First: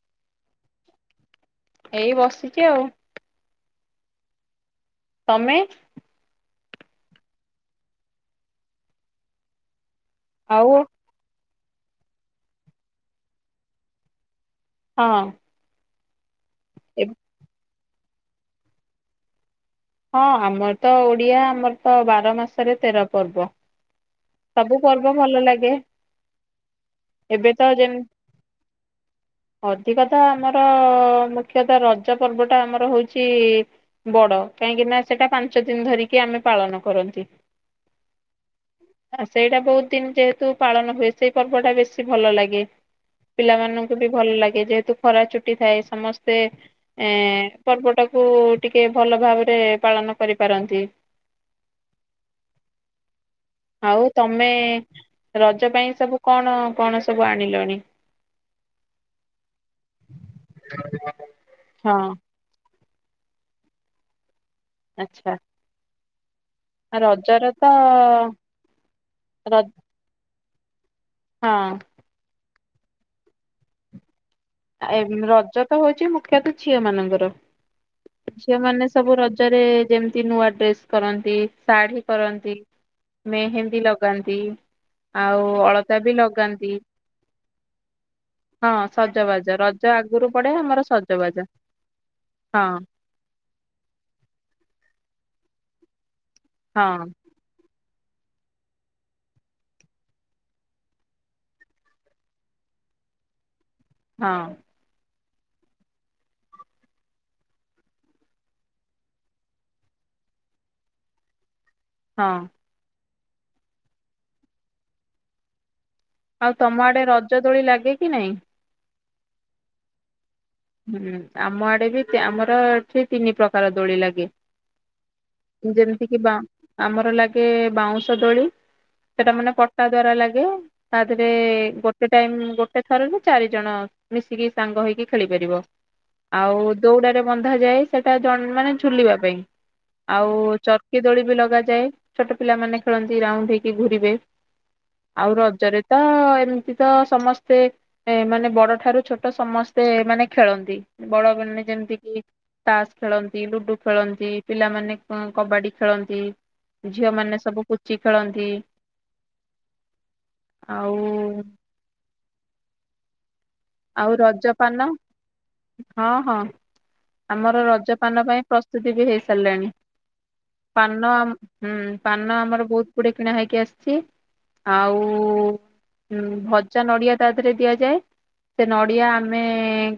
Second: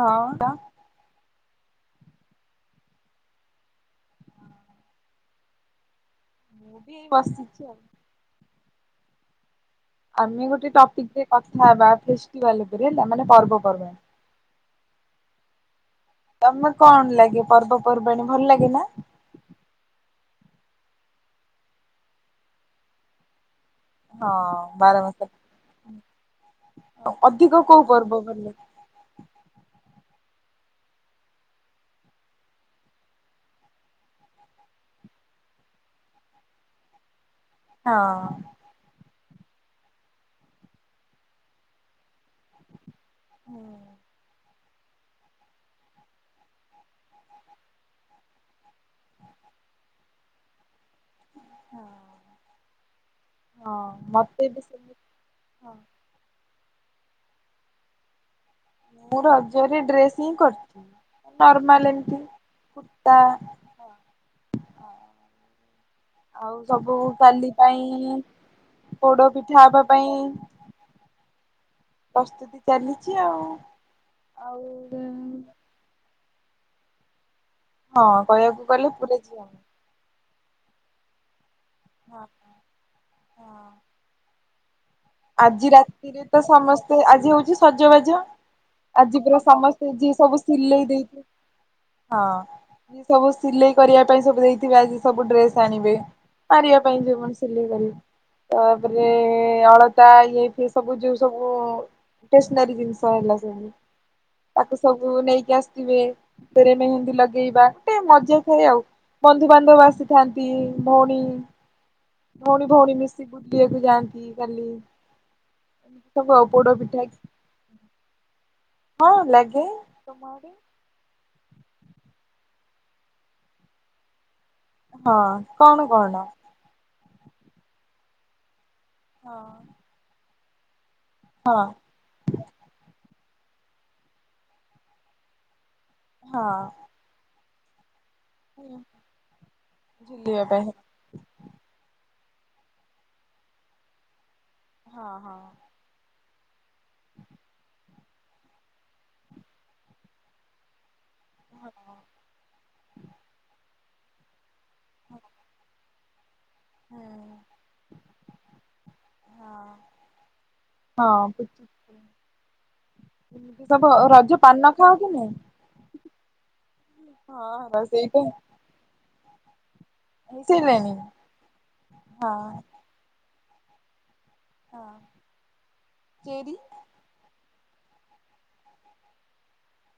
ହଁ [unintelligible] ଏଇ ବସିଚି ଆଉ। ତମେ? ମୁଁ ବି ଏଇ ବସିଛି ଆଉ। ଆମେ ଗୋଟେ ଆଉ ଟପିକ୍‌ ରେ କଥା ହେବା ଫେଷ୍ଟିଭାଲ ଉପରେ ହେଲା ମାନେ ପର୍ବ ପର୍ବାଣି। ହଁ। ତମେ ଏ କଣ୍‌ ଲାଗେ ପର୍ବପର୍ବାଣିୀ ଭଲ୍‌ ଲାଗେ ନା? ହଁ ଆମର୍ ତ ଓଡିଆ ଆମର୍‌ ତ ବାର ମାସରେ ତେର ପର୍ବ। ହଁ ସବୁ ବାର ପର୍ବ ମାସ ଭଲ ଲାଗେ। ଏବେ ଅଧିକ କୋଉ ଯେମ ପର୍ବ ଭଲ୍ [unintelligible] ଅଧିକ ତ ଆମର ମୁଖ୍ୟତଃ ରଜ ପର୍ବ ଟା ଆମର ହଉଚି ବଡ କାହିଁକି ନା ସେଟା ପାଞ୍ଚ ଦିନ୍‌ ଧରିକି ଆମେ ପାଳନ କରନ୍ତି। ହଁ। ସେଇଟା ବହୁତ୍‌ ଦିନ୍‌ ଯେହେତୁ ପାଳନ ହୁଏ ସେଇ ପର୍ବ ଟା ବେଶୀ ଭଲ ଲାଗେ। ପିଲାମାନଙ୍କୁ ବି ଭଲ୍ ଲା ଗେ ଯେହେତୁ ଖରା ଚୁଟି ଥାଏ ସମସ୍ତେ ଏଁ ପର୍ବ ଟାକୁ ଟିକେ ଭଲ ଭାବରେ ରେ ପାଳନ କରିପାରନ୍ତି। ହଁ। ଆଉ ମତେ ତମେ ବି ସେମିତି ରଜ ହଁ। ପାଇଁ ସବୁ କଣ କଣ ସବୁ ଆଣିଲଣି? ମୁଁ ରଜରେ ଡ୍ରେସ୍ ହିଁ କରଥି ଅ ନର୍ମାଲ ହଁ ଏମତି କୁର୍ତ୍ତା। ଆଚ୍ଛା। ଆଉ ସବୁ କାଲି ରଜରେ ତ ପାଇଁ ର ପୋଡ଼ପିଠା ହବା ପାଇଁ ହଁ। ପ୍ରସ୍ତୁତି ଚାଲିଚି ଆଉ। ଆଉ ଆ ଏମ୍ ରଜ ତ ହଉଚି ମୁଖ୍ୟତଃ ଝିଅମାନଙ୍କର। ହଁ କହିବାକୁ ଝିଅମାନେ ଗଲେ ପୁରା ସବୁ ଝିଅ ରଜରେ ହଁ ଯେମତି ନୂଆ ଡ୍ରେସ କରନ୍ତି। ଶାଢୀ କରନ୍ତି ହଁ ମେହେନ୍ଦୀ ଲଗାନ୍ତି। ଆଉ ଆଜି ଅଳତା ବି ରାତିରେ ତ ଲଗାନ୍ତି। ସମସ୍ତେ ଆଜି ହୋଉଚି ସଜବାଜ ହଁ ଆଜି ତିବିର ସଜବାଜ ରଜ ସମସ୍ତେ ଯିଏ ଆଗରୁ ସବୁ ପଡେ ଆମର ସିଲେଇ ଦେଇଥି ସଜବାଜ ହଁ ଯିଏ ସବୁ ସିଲେଇ କରିବା ପାଇଁ ସବୁ ଦେଇଥିବେ ଆଜି ସବୁ ଡ୍ରେସ ଆଣିବେ। ମାରିବା ପାଇଁ ହଁ ଯୋଉ ମାନେ ସିଲେଇ କରି ତାପରେ ଅଳ ତା ଇଏ ଫିଏ ସବୁ ଯୋଉ ସବୁ ଟେସନାରୀ ଜିନିଷ ହେଲା ସବୁ। ହଁ। ଉ ସବୁ ନେଇକି ଆସଥିବେ ଫେରେ ମେହେନ୍ଦୀ ଲଗେଇବା ଗୋଟେ ମଜା ଥାଏ ଆଉ। ବନ୍ଧୁବାନ୍ଧବ ଆସିଥାନ୍ତି ଭଉଣୀ ହଁ ଭଉଣୀ ଭଉଣୀ ମିଶି ବୁଲିବାକୁ ଯାଆନ୍ତି କାଲି। ଏମିତି ସବୁ ଆଉ ତମ ଆଡେ ପୋଡ଼ପିଠା ରଜ ଦୋଳି ଲାଗେ କି ନାଇଁ? ହଁ ଲାଗେ, ତୁମ ଆଡ଼େ? ହୁଁ ଆମ ଆଡ଼େ ବି ତ୍ୟା ଆମର ଏଠି ତିନି ପ୍ରକାର ଦୋଳି ଲାଗେ। ହଁ କଣ ଯେମତି କିି କଣ ବାଁ ଆମର ଲାଗେ ବାଉଁଶ ଦୋଳି। ସେଟା ହଁ ମାନେ ପଟା ଦ୍ଵାରା ଲାଗେ ତା ଦେହରେ ହଁ ଗୋ ଟେ ଟାଇମ୍ ଗୋଟେ ଥରରେ ଚାରି ଜଣ ମିଶିକି ସାଙ୍ଗ ହେଇକି ଖେଳିପାରିବ ହଁ ଆଉ ଦୋଉଡାରେ ବନ୍ଧାଯାଏ ସେଟା ଜଣ ମାନେ ଝୁଲିବା ପାଇଁ ଆଉ ଝୁଲିବା ପାଇଁ ଚ କି ଦୋଳି ବି ଲଗାଯାଏ ଛୋଟ ପିଲାମାନେ ଖେଳନ୍ତି ରାଉଣ୍ଡ ହେଇକି ଘୁରିବେ ହଁ ଆଉ ହଁ ରଜରେ ତ ଏମତି ତ ସମସ୍ତେ ଏ ମାନେ ବଡ଼ ଠାରୁ ଛୋଟ ସମସ୍ତେ ମାନେ ଖେଳନ୍ତି ବଡ଼ ମାନେ ଯେମିତି ହଁ କି ତାସ୍ ଖେଳନ୍ତି ଲୁଡୁ ଖେଳନ୍ତି। ପିଲାମାନେ କଁ କବାଡ଼ି ଖେଳନ୍ତି। ହୁଁ ଝିଅମାନେ ସବୁ କୁଚି ଖେଳନ୍ତି ହଁ ଆଉ ହୁଁ। ଏମିତି ସବୁ ଆଉ ରଜ ପାନ ଖାଅ କି ନାଇ? ହଁ ହଁ ଆମର ହଁ ର ସେଇ ରଜପାନ ତ ପାଇଁ ପ୍ରସ୍ତୁତି ବି ହେଇ ସାରିଲାଣି ହେଇସାରିଲାଣି ପାନ ହୁଁ ପାନ ହଁ ଆମର ବହୁତ୍ ଉଡ଼େ କିଣା ହେଇକି ଆସଚି ହଁ ଆଉ ଉଁ ଚେରି ଭ ଚା ନଡ଼ିଆ ତା ଧେରେ ଦିଆଯାଏ। ସେ ନଡ଼ିଆ ଆମେ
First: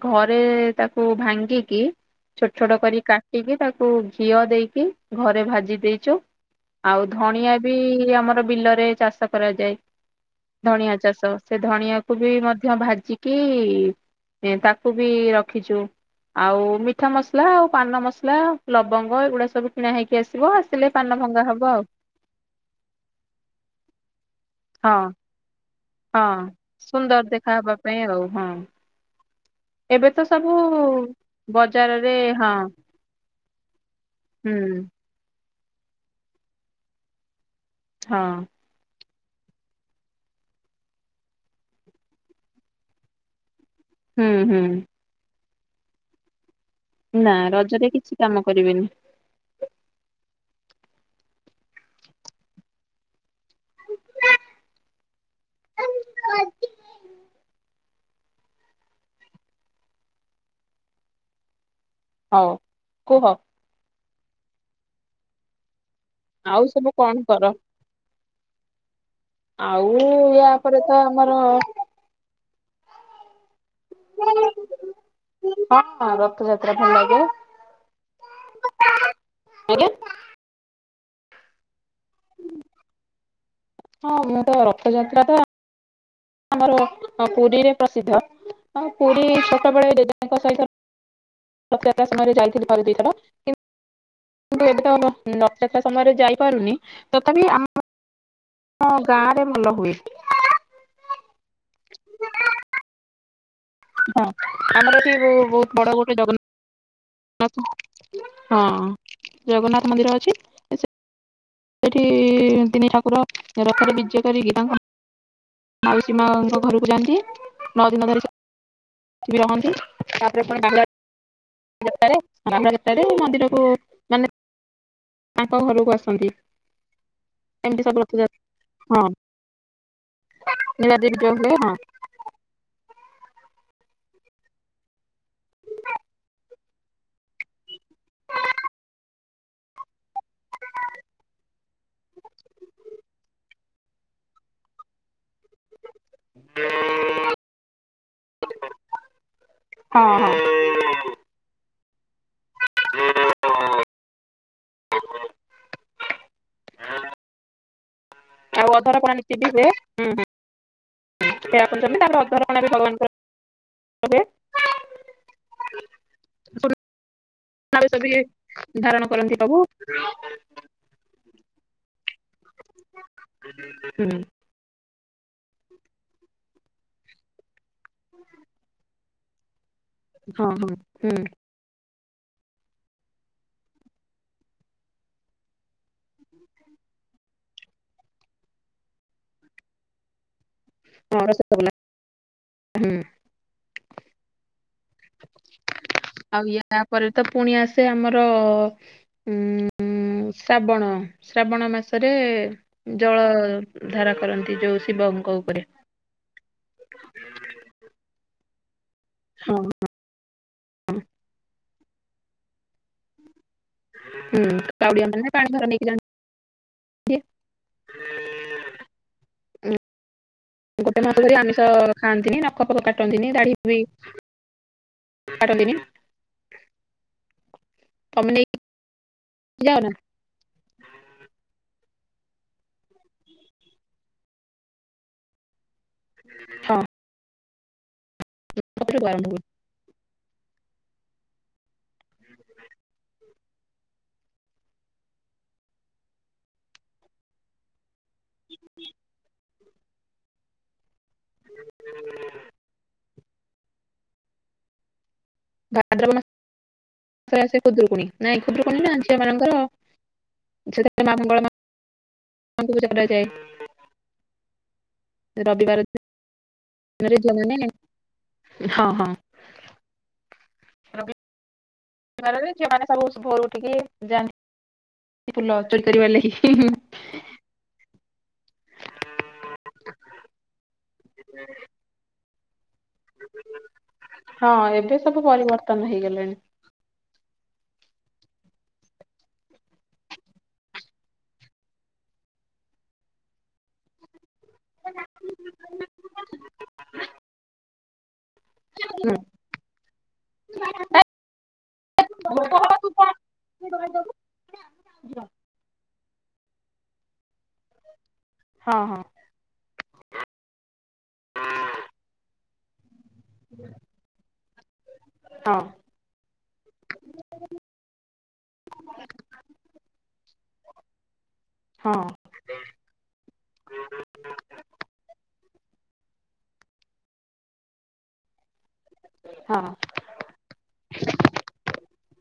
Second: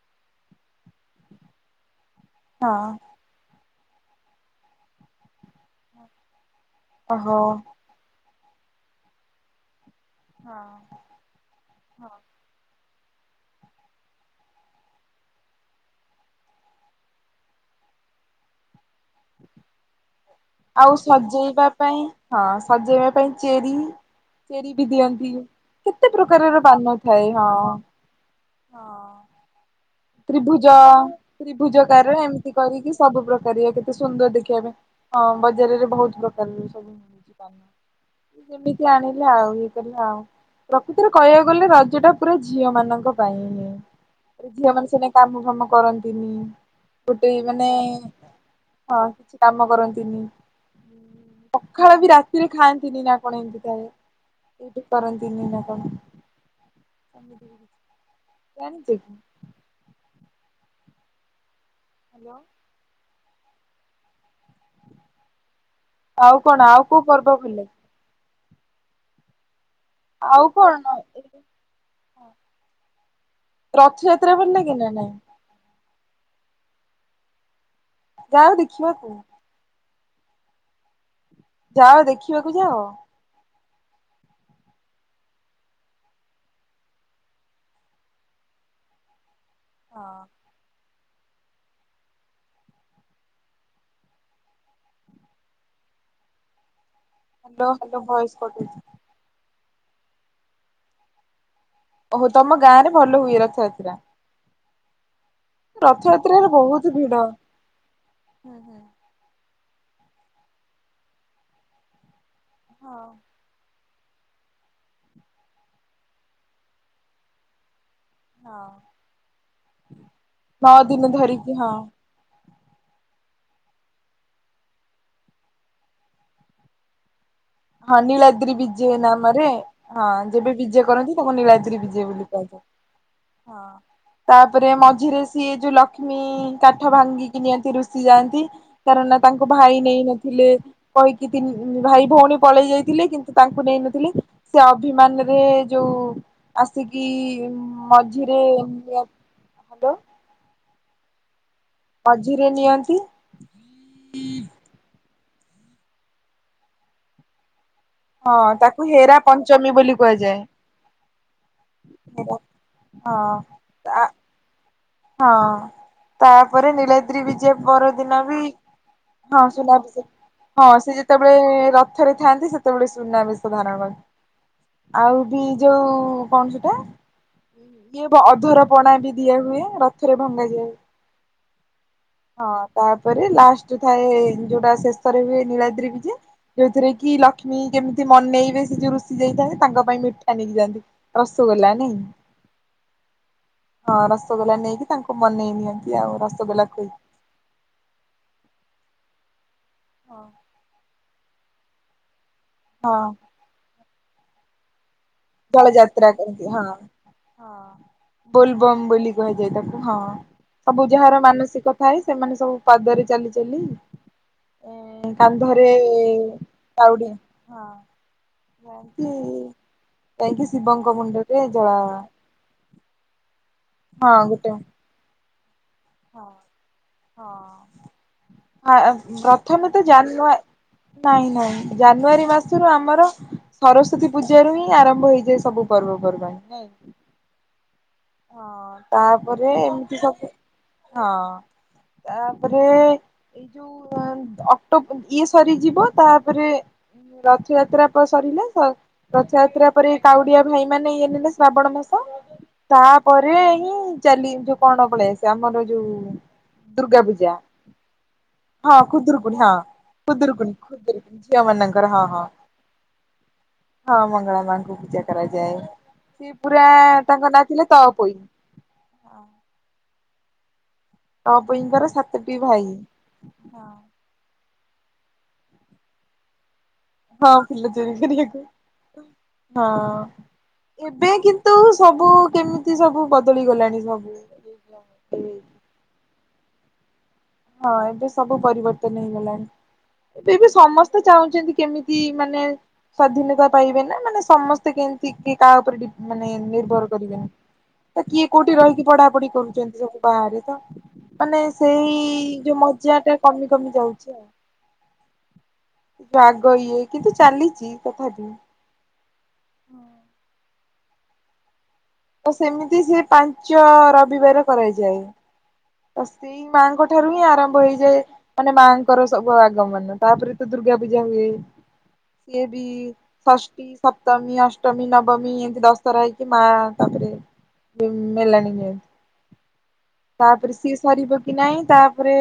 ଘରେ ତାକୁ ଭାଙ୍ଗିକି ଛୋଟ ଛୋଟ ହଁ କରି କା ଟିକି ତାକୁ ଘିଅ ଦେଇକି ଘରେ ଭାଜି ଦେଇଚୁ। ଆଉ ଓହୋ ଧଣିଆ ବି ଆମର ବିଲରେ ଚାଷ କରାଯାଏ। ହଁ ଧଣିଆ ଚାଷ ସେ ହଁ ଧଣିଆକୁୁ ବି ମଧ୍ୟ ଭାଜିକି ଏ ତାକୁ ବି ରଖିଚୁ ଆଉ ମିଠା ମସଲା ଆଉ ପାନ ମସଲା ଲବଙ୍ଗ ଏଗୁଡା ସବୁ କିଣା ହେଇକି ଆସିବ ଆ ଆଉ ସଜେଇବା ପାଇଁ ହଁ ସଜେଇବା ପାଇଁ ଚେରି ଚେରି ବି ହଁ ଦିଅନ୍ତି। କେତେ ହଁ ପ୍ରକାରର ପାନ ସୁନ୍ଦର ଥାଏ ହଁ ଦେଖା ହବା ପାଇଁ ଆଉ ହଁ। ଏବେ ତ ସବୁ ତ୍ରିଭୁଜ ବଜାରରେ ତ୍ରିଭୁଜକାର ଏମତି ହଁ କରିକି ସବୁ ପ୍ରକାରିଆ କେତେ ସୁନ୍ଦର ଦେଖିବା ପାଇଁ। ହୁଁ। ହଁ ବଜାରରେ ବହୁତ ପ୍ରକାରର ଜିନିଷ ମିଳୁଛି ହଁ ଆଣ ଲେ ଆଉ ଇଏ କଲେ ଆଉ ପ୍ରକୃତରେ କହିବାକୁ ଗଲେ ରଜ ଟା ପୁରା ଝିଅ ମାନଙ୍କ ପାଇଁ ହୁଁ ହୁଁ ଝିଅ ମାନେ ସେଦିନ କାମ ଫାମ କରନ୍ତିନି ଗୋଟେ ନା ମାନେ ରଜରେ କିଛି କାମ କରିବେନି। ହଁ କାମ କରନ୍ତିନି ପଖାଳ ବି ରାତିରେ ଖାଆନ୍ତିନି ନା କଣ ଏମିତି ଥାଏ ଏଇଠି କରନ୍ତିନି ନା କଣ [unintelligible] ହ୍ୟାଲୋ ହଉ କୁହ ଆଉ କଣ ଆଉ ସବୁ କୋଉ କଣ ପର୍ବ କର? ବଲେ ଆଉ ଆଉ କଣ ୟାପରେ ତ ଆମର ରଥଯାତ୍ରା ଭଲ ଲାଗେ ନା ନାହିଁ ହଁଁ ରଥଯାତ୍ରା ଭଲ ଲାଗେ ଯାଅ ଦେଖିବାକୁ ଆଜ୍ଞା ଯାଅ ଦେଖିବାକୁ ଯାଅ ହଁ ମୁଁ ତ ରଥଯାତ୍ରା ଟା ଆମର ପୁରୀରେ ପ୍ରସିଦ୍ଧ ପୁରୀ ଛୋଟବେଳେ ଜେଜେଙ୍କ ସହିତ ରଥଯାତ୍ରା ସମୟରେ ଯାଇଥିଲି ଥରେ ଦି ଥର କିନ୍ତୁ ଏବେ ତ ରଥଯାତ୍ରା ସମୟରେ ଯାଇପାରୁନି ହ୍ୟାଲୋ ହ୍ୟାଲୋ ଭଏସ୍ କଟୁଚି ହଁ ଗାଁ ରେ ଭଲ ହୁଏ ଓହୋ ତମ ଗାଁ ରେ ଭଲ ହୁଏ ରଥଯା ହଁ ଆମର ଏଠି ବ ବଡ ଗୋଟେ ରଥଯାତ୍ରାରେ ବହୁତ ଭିଡ। ଜଗନ୍ନାଥ ହୁଁ ହଁ ହୁଁ। ଜଗନ୍ନାଥ ମନ୍ଦିର ଅଛି ସେ ସେଠି ତିନି ହଁ ଠାକୁର ରଥ ରେ ବିଜେ କରିକି ତାଙ୍କ ମାଉସୀ ମାଙ୍କ ଘରକୁ ଯାଆନ୍ତି ନଅ ଦିନ ଧରି ହଁ ସେଠି ବି ରହନ୍ତି। ନଅ ଦିନ ଧରିକି ହଁ ତାରେ ତାଙ୍କ ଭିତରେ ମନ୍ଦିରକୁ ମାନେ ତାଙ୍କ ଘରକୁ ଆସନ୍ତି ଏମିତି ହଁ ସବୁ ରଥଯାତ୍ରା ନୀଳଦ୍ରି ବିଜେ ହଁ ନାମରେ ହଁ ଯେବେ ବିଜେ ନୀଳାଦ୍ରି କରନ୍ତି ବିଜେ ତାଙ୍କୁ ହୁଏ ହଁ ନୀଳାଦ୍ରୀ ବିଜେ ବୋଲି କୁହାଯାଏ, ହଁ। ତାପରେ ମଝିରେ ସିଏ ଯୋଉ ଲକ୍ଷ୍ମୀ କାଠ ଭାଙ୍ଗିକି ନିଅନ୍ତି ରୁଷି ଯାଆନ୍ତି। କାରଣ ନା ତାଙ୍କୁ ଭାଇ ନେଇ ନଥିଲେ କହିକି ତିିନ୍ ଭାଇ ଭଉଣୀ ପଳେଇ ଯାଇଥିଲେ କିନ୍ତୁ ତାଙ୍କୁ ନେଇନଥିଲେ ସେ ଅଭିମାନରେ ଯୋଉ ଆସିକି ମଝିରେ ହାଲୋ। ହଁ ହଁ ମଝିରେ ନିଅନ୍ତି। [inaudible] ହଁ ତାକୁ ହେରା ପଞ୍ଚମୀ ବୋଲି କୁହାଯାଏ। [unintelligible] ହଁ [unintelligible] ହଁ ତାପରେ ନୀଳାଦ୍ରୀ ବିଜେ ପରଦିନ ବି ହଇରାଣ କରନ୍ତି ହଁ ସବୁ।। ସୁନାଭିଷେକ। ହଁ ସେ ଯେତେବେଳେ ରଥରେ ଥାଆନ୍ତି ସେତେବେଳେ ସୁନା ବେଷ ଧାରଣ ହୁଁ କର ଆଉ ବି ଯୋଉ କଣ ସେଟା ଇଏପା ଅଧର ପଣା ବି ଦିଆ ହୁଏ ରଥରେ ହଁ ଭଙ୍ଗାଯାଏ। ହଁ ହୁଁ ହଁ ତାପରେ ଲାଷ୍ଟରେ ଥାଏ ଯୋଉଟା ଶେଷରେ ହୁଏ ନୀଳାଦ୍ରି ବିଜେ ଯୋଉଥିରେ କି ଲକ୍ଷ୍ମୀ କେମିତି ମନେଇବେ ସେ ଯୋଉ ରୁଷି ଯାଇଥାନ୍ତି ତାଙ୍କ ପାଇଁ ମିଠା ନେଇକି ଯାଆନ୍ତି। ରସଗୋଲା ନାଇଁ ହୁଁ। ହଁ ରସଗୋଲା ନେଇକି ତାଙ୍କୁ ମନେଇ ନିିଅ ଆଉ ୟା ପରେ ତ ପୁଣି ଆସେ ଆମର ଉଁ ଉଁ ଶାବଣ। ଶ୍ରାବଣ ମାସରେ ହଁ ଜଳ ଧାରା କରନ୍ତି ଯୋଉ ଶିବ ଜଳ ଯାତ୍ରା କରନ୍ତି ହଁ ହଁ ବୋଲବମ ବୋଲି କୁହାଯାଏ ତାକୁ ହଁ। ସବୁ ଯାହାର ମାନସିକ ଥାଏ ସେମାନେ ସବୁ ପାଦରେ ଚାଲି ଚାଲି ହୁଁ କାଉଡିଆ ଏ ମାନେ ପାଣି ଭାର କାନ୍ଧରେ ନେଇକି କାଉଡି ଯାଆନ୍ତି ହଁ। ନାନ୍ତି ଉଁ, ଏମିତି ଗୋଟେ ମାସ ଧରି ଆମିଷ ଖାଆନ୍ତିନି ନା ନଖପଖ କାଟନ୍ତିନି ଦାଢି ବି ହଁ ଗୋଟେ କାଟନ୍ତିନି। ହଁ ତମେ ନେଇକି ହଁ ଅଏ ପ୍ରଥମେ ଯାଅ ତ ନା ଜାନୁଆ ନାଇଁ ନାଇଁ ଜାନୁଆରୀ ମାସରୁ ଆମର ସରସ୍ଵତୀ ପୂଜାରୁ ହିଁ ଆରମ୍ଭ ହୋଇଯାଏ ସବୁ। ପର୍ବପର୍ବାଣି ନାଇଁ। ହଁ ହଁ ସବୁଠୁ ଆରମ୍ଭ ହୁଏ। ତାପରେ ଏମିତି ସବୁ ହଁ ତାପରେ ଏଇ ଯୋଉ ଅକ୍ଟୋବ ଇଏ ସରିଯିବ ତାପରେ ରଥଯାତ୍ରା ସରିଲେ ର ରଥଯାତ୍ରା ପରେ କାଉଡିଆ ଭାଇ ମାନେ ଇଏ ନେଲେ ଶ୍ରାବଣ ମାସ। ତାପରେ ହିଁ ଚାଲି ଯୋଉ କଣ ପଳେଇ ଆସେ ଆମର ଯୋଉ ଭାଦ୍ରବ ଦୁର୍ଗା ପୂଜା ମାସରେ ଆସେ ଖୁଦୁରୁକୁଣୀ ନାଇଁ ହଁ ଖୁଦୁରୁକୁଣୀ ନା ଝିଅ ଖୁଦୂରୁକୁଣି ହଁ। ମାନଙ୍କର ଖୁଦୁରୁକୁଣୀ ସେଥିରେ ମା ଖୁଦୁରୁକୁଣୀ ମଙ୍ଗଳା ଝିଅମାନଙ୍କର ହଁ ହଁ। ମାଙ୍କୁ ପୂଜା କରାଯାଏ ହଁ ମଙ୍ଗଳାମାଙ୍କୁ ପୂଜା କରାଯାଏ। ରବିବାର ସିଏ ପୁରା ତାଙ୍କ ନା ଥିଲେ ତପୋଇ। ଏ ହଁ ହଁ। ତଅପୋଇଙ୍କର ସା [unintelligible] ଝିଅମାନେ ସବୁ ଭୋରୁ ଉଠିକି ଯାଆନ୍ତି ଫୁଲ ଚୋରି କରିବା ଲାଗି। ହିଁ ହିଁ ହଁ ଫୁଲ ଚୋରି କରିବାକୁ। ହଁ ଏବେ କିନ୍ତୁ ସବୁ କେମି ତି ସବୁ ବଦଳି ଗଲାଣି ସବୁ ହୁଁ। ଉତ୍ତମ ହେଇଗଲାଣି। ହଁ ଏବେ ସବୁ ପରିବର୍ତ୍ତନ ହେଇଗଲାଣି। ଏବେ ଏବେ ସମସ୍ତେ ଚାହୁଁଛନ୍ତି କେମିତି ମାନେ ସ୍ଵାଧୀନତା ପାଇବେ ନା ମାନେ ସମସ୍ତେ କେମିତି କିଏ କାହା ଉପରେ ଡି ମାନେ ନିର୍ଭର କରିବେନି ତ କିଏ କୋଉଠି ରହିକି ପଢାପଢି କରୁଛନ୍ତି ସବୁ ବାହାରେ ତ ମାନେ ସେଇ ହଁ ହଁ ମଜା ଟା କମି କମି ଯାଉଚି ଆଉ। ଯୋ ଆଗ ଇଏ କିନ୍ତୁ ଚାଲିଚି ତଥାପି। ହଁ ହଁ। ହଁ। ହଁ। ସେମିତି ସେ ପାଞ୍ଚ ରବିବାର କରାଯାଏ। ହଁ। ତ ସେଇ ମାଆଙ୍କ ଠାରୁ ହିଁ ଆରମ୍ଭ ହେଇଯାଏ ମାନେ ମାଙ୍କର ସବୁ ଆଗମନ ତାପରେ ତ ଦୁର୍ଗା ପୂଜା ହୁଏ। ହଁ। ଇଏ ବି ଷଷ୍ଠୀ, ସପ୍ତମୀ, ଅଷ୍ଟମୀ, ନବମୀ, ଏମତି ଦଶ ଥର ହେଇକି ମା ତାପରେ [unintelligible] ମେଲାଣି ନିଏ ହଁ ତା ପରେ ସିଏ ସରିବ କି ନାଇଁ ତାପରେ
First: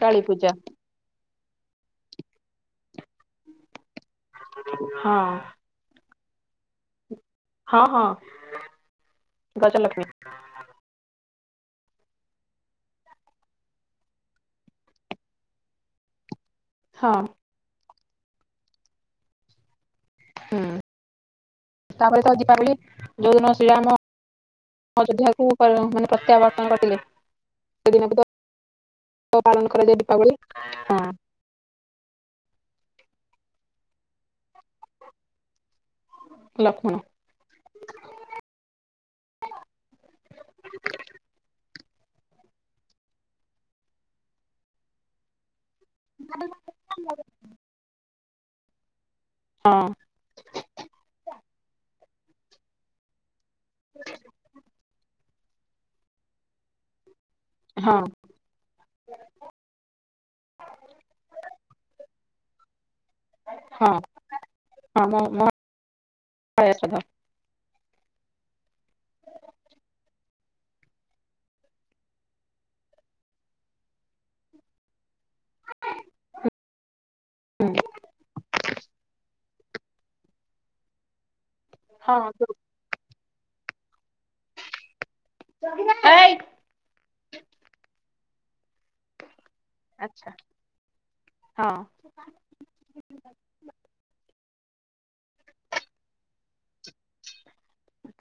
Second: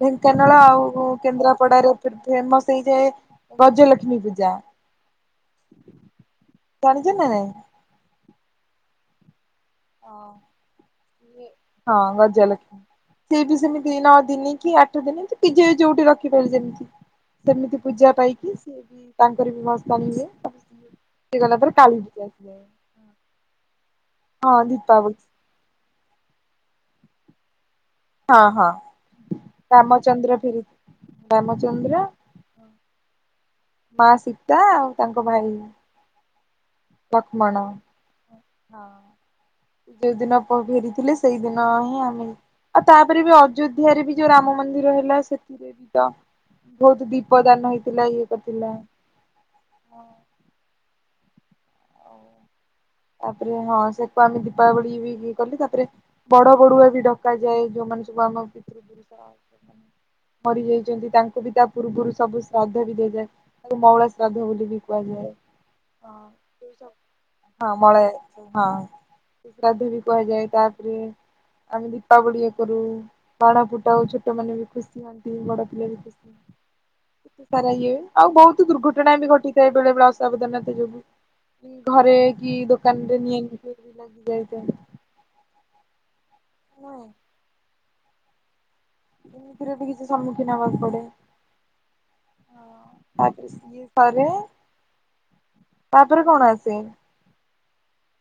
କାଳୀ ଢେଙ୍କାନାଳ ପୂଜା ଆଉ କେନ୍ଦ୍ରାପଡାରେ ସେ ଫେମସ୍ ହେଇଯାଏ ଗଜଲକ୍ଷ୍ମୀ ବି ହଁ। ଜାଣିଚ ନା ନାଇଁ ହଁ ହଁ ଗଜଲକ୍ଷ୍ମୀ। ହଁ ଗଜଲକ୍ଷ୍ମୀ। ସେଇ ବି ସେମିତି ନଅ ଦିନି କି ଆଠ ଦିନି କି ଯିଏ ଯୋଉଠି ରଖି [unintelligible] ହଁ। ସେମିତି ପୂଜା ପାଇକି ସିଏ ବି ତାଙ୍କର ବି ଭସାଣି ହୁଏ। ହୁଁ ସେ ଗଲା ପରେ ତାପରେ କାଳୀ। ତ ଦୀପାବଳି ଯୋଉଦିନ ଶ୍ରୀରାମ ହଁ ଦୀପାବଳି ଅଯୋଧ୍ୟାକୁ [unintelligible] ମାନେ ପ୍ରତ୍ୟାବର୍ତ୍ତନ କରିଥିଲେ। ସେ ଦିନକୁ ହଁ ହଁ ତ ପାଳନ କରାଯାଏ ରାମଚନ୍ଦ୍ର ଦୀପାବଳୀ। ଫେରି ହଁ। ରାମଚନ୍ଦ୍ର ମା ସୀତା ଆଉ ତାଙ୍କ ଭାଇ ଲକ୍ଷ୍ମଣ। ଲକ୍ଷ୍ମଣ। ହୁ। ଯୋଉ ଦିନ [unintelligible] ଫେରିଥିଲେ ସେଇଦିନ ହିଁ ଆମେ ଆଉ ତାପରେ ବି ଅଯୋଧ୍ୟାରେ ବି ଯୋଉ ରାମ ମନ୍ଦିର ହେଲା ସେ [unintelligible] ଭଉତୁ ଦୀପ ଦାନ ହେଇଥିଲା ଇଏ କରିଥିଲା। ହଁ। ତାପରେ ହଁ ସେକୁ ଆମେ ଦୀପାବଳି ବି ବିଏ କଲୁ ତାପରେ ବଡ଼ ବଡ଼ୁଆ ବି ଡ କୁହାଯାଏ ଯୋଉ ହଁ ମାନେ ସବୁ ଆମ ପିତୃ ମରି ଯାଇଚନ୍ତି ତାଙ୍କୁ ବି ତା ପୂର୍ବରୁ ସବୁ ଶ୍ରାଦ୍ଧ ବି ଦିଆଯାଏ। ତାକୁ ହଁ ମଉଳା ଶ୍ରାଦ୍ଧ ବୋଲି ବି ହଁ ମୋ କୁହାଯାଏ। ମୋ ହଁ ଶ୍ରାଦ୍ଧ ହଁ ମଳ ହଁ ଶ୍ରାଦ୍ଧ ବି କୁହାଯାଏ ତାପରେ ଆମେ ଦୀପାବଳୀ ଏ କରୁ। ବାଣ ଫୁଟାଉ ଛୋଟମାନେ ବି ଖୁସି ହୁଅନ୍ତି ବଡ ପିଲା ବି ଖୁସି ଏତେ ସାରା ଇଏ ଆଉ ବହୁତୁ ଦୁର୍ଘଟଣା ବି ଘଟିଥାଏ ବେଳେ ବେଳେ ଅସାବଧାନତା ଯୋଗୁ। ଘରେ ହଁ କି ଦୋକାନ ରେ ନିଆଁ [unintelligible] ଜଗିବେନି ଏଇ ହଁ। ସେଇଥିରେ ବି କିଛି ଆଚ୍ଛା ସମ୍ମୁଖୀନ ହବାକୁ ପଡେ। ହଁ ହଁ [unintelligible] ଘରେ। ତାପରେ କଣ ଆସେ?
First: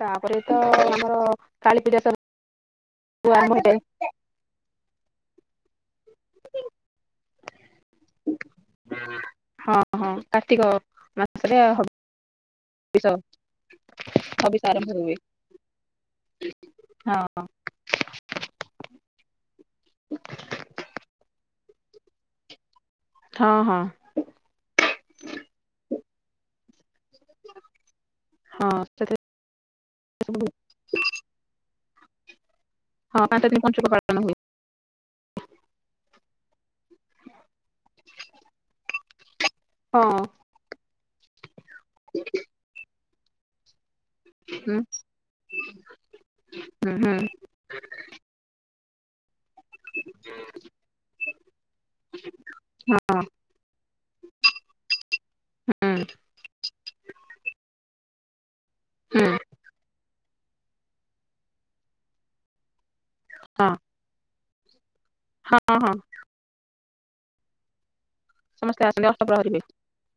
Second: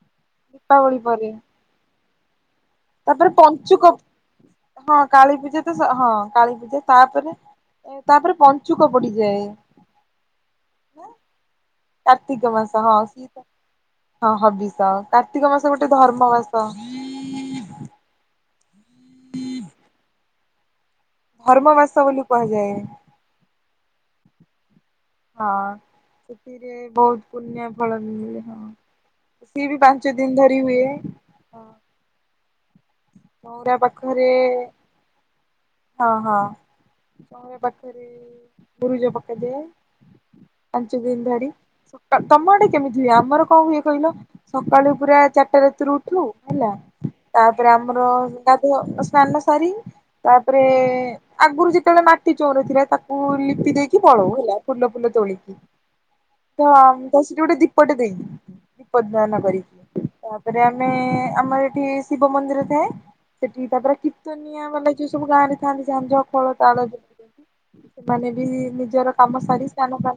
ତାପରେ ତ ଦୀପାବଳି ଆମର ପରେ କାଳୀ ପୂଜା ସବୁ ତାପରେ ଆରମ୍ଭ ହେଇଯାଏ ପଞ୍ଚୁକ ହଁ କାଳୀ ପୂଜା ଇଏ ସେ ହଁ କାଳୀପୂଜା ତାପରେ ତାପରେ ପଞ୍ଚୁକ ପଡିଯାଏ। ହଁ କାର୍ତ୍ତିକ ମାସରେ କାର୍ତ୍ତିକ ମାସ ହଁ ହବିଷ ସେ [unintelligible] ହଁ ଆରମ୍ଭ ହବିଷ ହୁଏ। କାର୍ତ୍ତିକ ମାସ ଗୋଟେ ଧର୍ମ ମାସ। ହଁ। ଧର୍ମ ମାସ ବୋଲି କୁହାଯାଏ। ହଁ ହଁ। ହଁ ସେଠିରେ ବହୁତ ପୁଣ୍ୟ ଫଳ ବି ମିଳେ। ହଁ ସିଏ ବି ପାଞ୍ଚ ଦିନ ସବୁ ଧରି ହୁଏ। ହଁ ହଁ ପାଞ୍ଚ ଦିନ ମଉରା ପଞ୍ଚୁକ ପାଳନ ପାଖରେ ହୁଏ। ହଁ ହଁ [unintelligible] ପାଖରେ ମୁରୁଜ ପକେଇଦିଏ ହଁ। ପାଞ୍ଚ ଦିନ ଧରି ତମ ତମ ଆଡେ କେମିତି ହୁଏ ଆମର କଣ ହୁଏ କହିଲ ହୁଁ ସକାଳୁ ପୁରା ଚାରିଟା ରାତିରୁ ଉଠୁ ହେଲା ହୁଁ ହୁଁ। ଗ୍ରାମର ସ୍ନାନ ସାରି ତାପରେ ଆଗରୁ ଯେତେବେଳେ ମାଟି ଚଉରା ଥିଲା ତାକୁ ହଁ ଲିପି ଦେଇ କି ପଳଉ ହେଲା ଫୁଲ ଫୁଲ ତୋଳି କି ହୁଁ ତ ତା ସେଟି ଗୋଟେ ଦୀପ ଟେ ଦେଇ ଦୀପ ହୁଁ ଦାନ କରିକି ତାପରେ ଆମେ ଆମର ଏଠି ଶିବ ମନ୍ଦିର ଥାଏ ସେଠି ହଁ ତାପରେ କୀତ୍ତନିଆ ମାନେ ଯୋଉ ସବୁ ଗାଁରେ ହଁ ଥାନ୍ତି ହଁ ଝାଞ୍ଜ ଫଳ ତାଳ ଯ ସେମାନେ ବି ସମସ୍ତେ ଆସନ୍ତି ନିଜର କାମ ଅଷ୍ଟପ୍ରହରୀ ହୁଏ ସାରି ସ୍ନାନ ପା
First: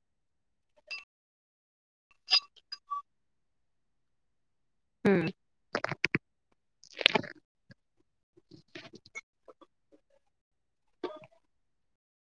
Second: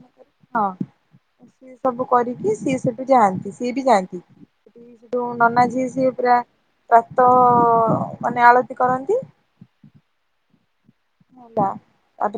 ହଁ ସି ସବୁ କରିକି ସିଏ ସେଠୁ ଯାଆନ୍ତି ସିଏ ବି ଯାଆନ୍ତି। ସେଠି ସେ ହୁଁ। ଯଉ ନନାଝୀ ସିଏ ପୁରା ପ୍ରାତ ମାନେ ଆଳତି କରନ୍ତି ହେଲା ତାପରେ